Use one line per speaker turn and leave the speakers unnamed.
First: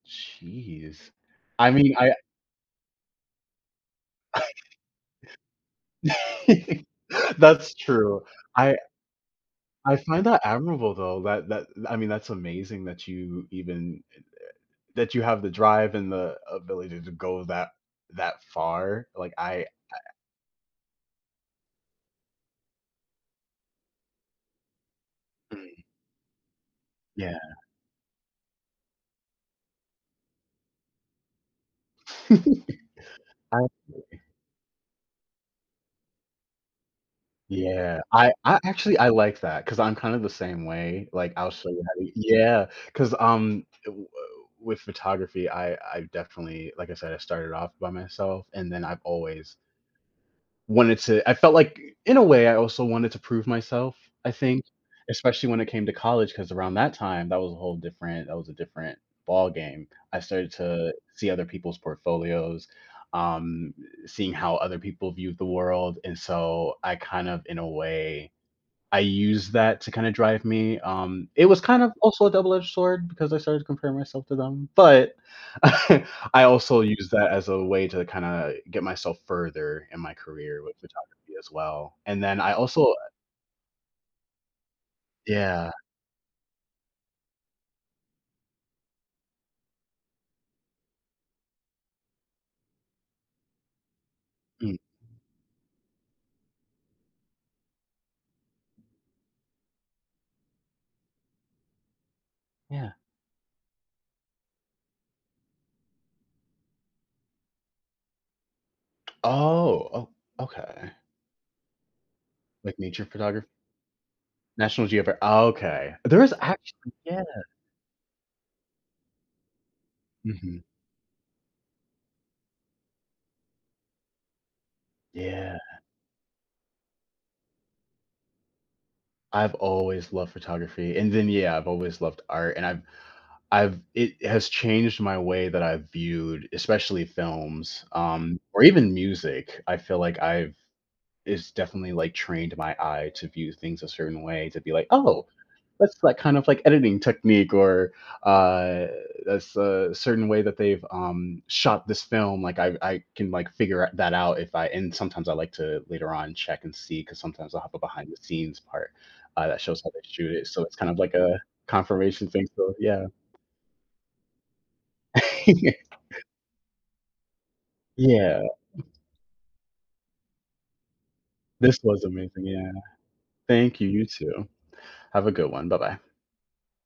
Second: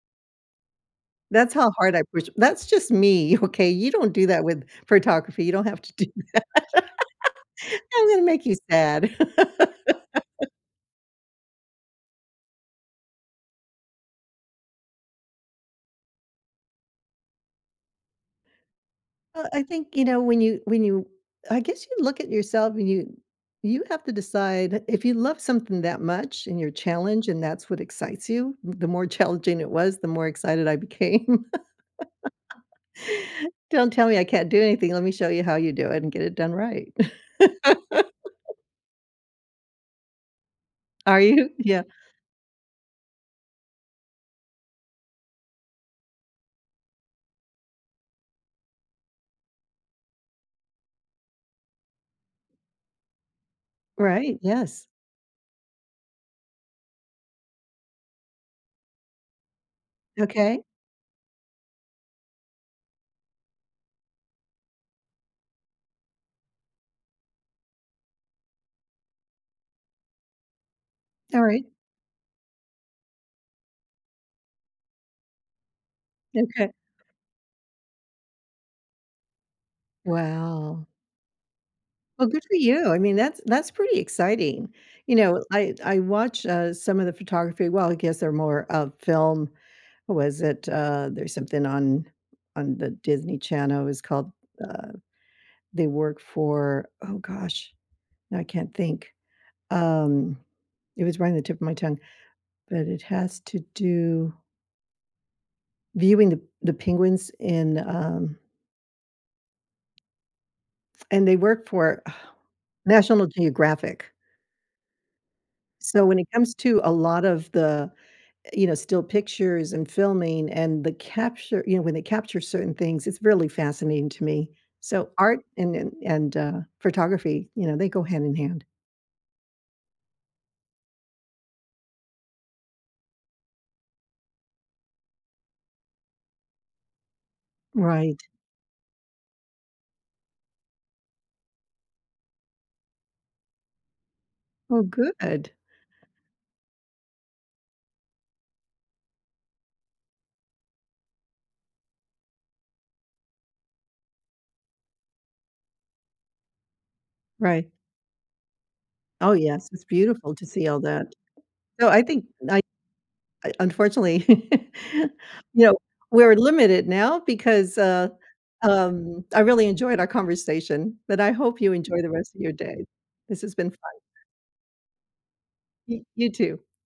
Jeez.
That's
I
how
mean,
hard I
I
push that's just me. Okay, you don't do
I
that with photography, you don't have to do that.
That's
I'm
true.
gonna make you
I
sad.
I find that admirable, though, that that I mean, that's amazing that you even it, uh that you have the drive and the ability to go that that far. Like,
Uh,
I I,
I think, you
uh
know, when you when you I guess you look at yourself and you you have to decide, if you love
Mhm.
something that much and you're challenged
Yeah.
and that's what excites you, the more challenging it was, the more excited I became.
Absolutely.
Don't tell me I can't do anything, let me show you how you do it and get it done right.
Yeah, I I actually I like that, 'cause I'm kind of the same way,
Are
like,
you?
I'll show
Yeah.
you how to u yeah, 'cause, um, i woah with photography, I I definitely like I said, I started off by myself, and then I've always wanted to I felt like, i in a way, I also wanted to prove myself, I
Right,
think.
yes.
Especially when it came to college, 'cause around that time, that was a whole different that was a different ballgame. I started
Okay.
to see other people's portfolios, um, seeing how other people viewed the world, and so I kind of, in a way, I used that to kinda drive me, um, it was
Alright.
kind of, also a double-edged sword, because I started to compare myself to them. But, I
Okay.
also use that as a way to kinda get myself further in my career with
Wow.
photography as well, and
well,
then
good
I
for
also,
you,
uh
I mean, that's that's pretty exciting. You know,
Yeah.
I I watch, uh, some of the photography well, I guess they're more of film what was it, uh, there's something on on the Disney Channel, it was called,
Mm.
uh they work for oh gosh, I can't think. Um, it was right on the tip of my tongue. But
Yeah.
it has to do viewing the p the penguins and, um
Oh, oh okay.
and they work for, ugh,
Like nature
National
photograph
Geographic.
National Geograf okay.
So when
There
it
is
comes to a
actually yeah.
lot of the, eh, you know, still pictures, and filming,
Mhm.
and when the capture you know, when they capture certain things, it's really fascinating to me. So art
Yeah.
and and and, uh, photography, you know, they go hand in hand.
I've always loved photography, and then, yeah, I've always loved art, and I've I've it has changed my way that I've viewed, especially films,
Right.
um, or even music. I feel like I've it's definitely, like, trained my eye to view things a certain way to be,
Oh,
like, "Oh,
good.
that's, like, kind of, like, editing technique," or, uh, "that's a certain way that they've, um, shot this film. Like, I've I can, like, figure out that out if I" and sometimes I like to later on check and see, 'cause sometimes I'll
Right.
have a behind-the-scenes part,
Oh
uh, that
yes,
shows
it's
how they shoot
beautiful to
it. So
see
it's
all
kind of
that.
like a
So I think,
confirmation thing.
night
So, yeah.
I unfortunately, you
Yeah.
know, we're limited now because, uh,
Yeah.
um I really enjoyed our conversation, but I hope you
This
enjoy
was
the rest of
amazing,
your
yeah.
day. This has been
Thank you,
fun.
you too. Have a good one. Bye-bye.
Y you too.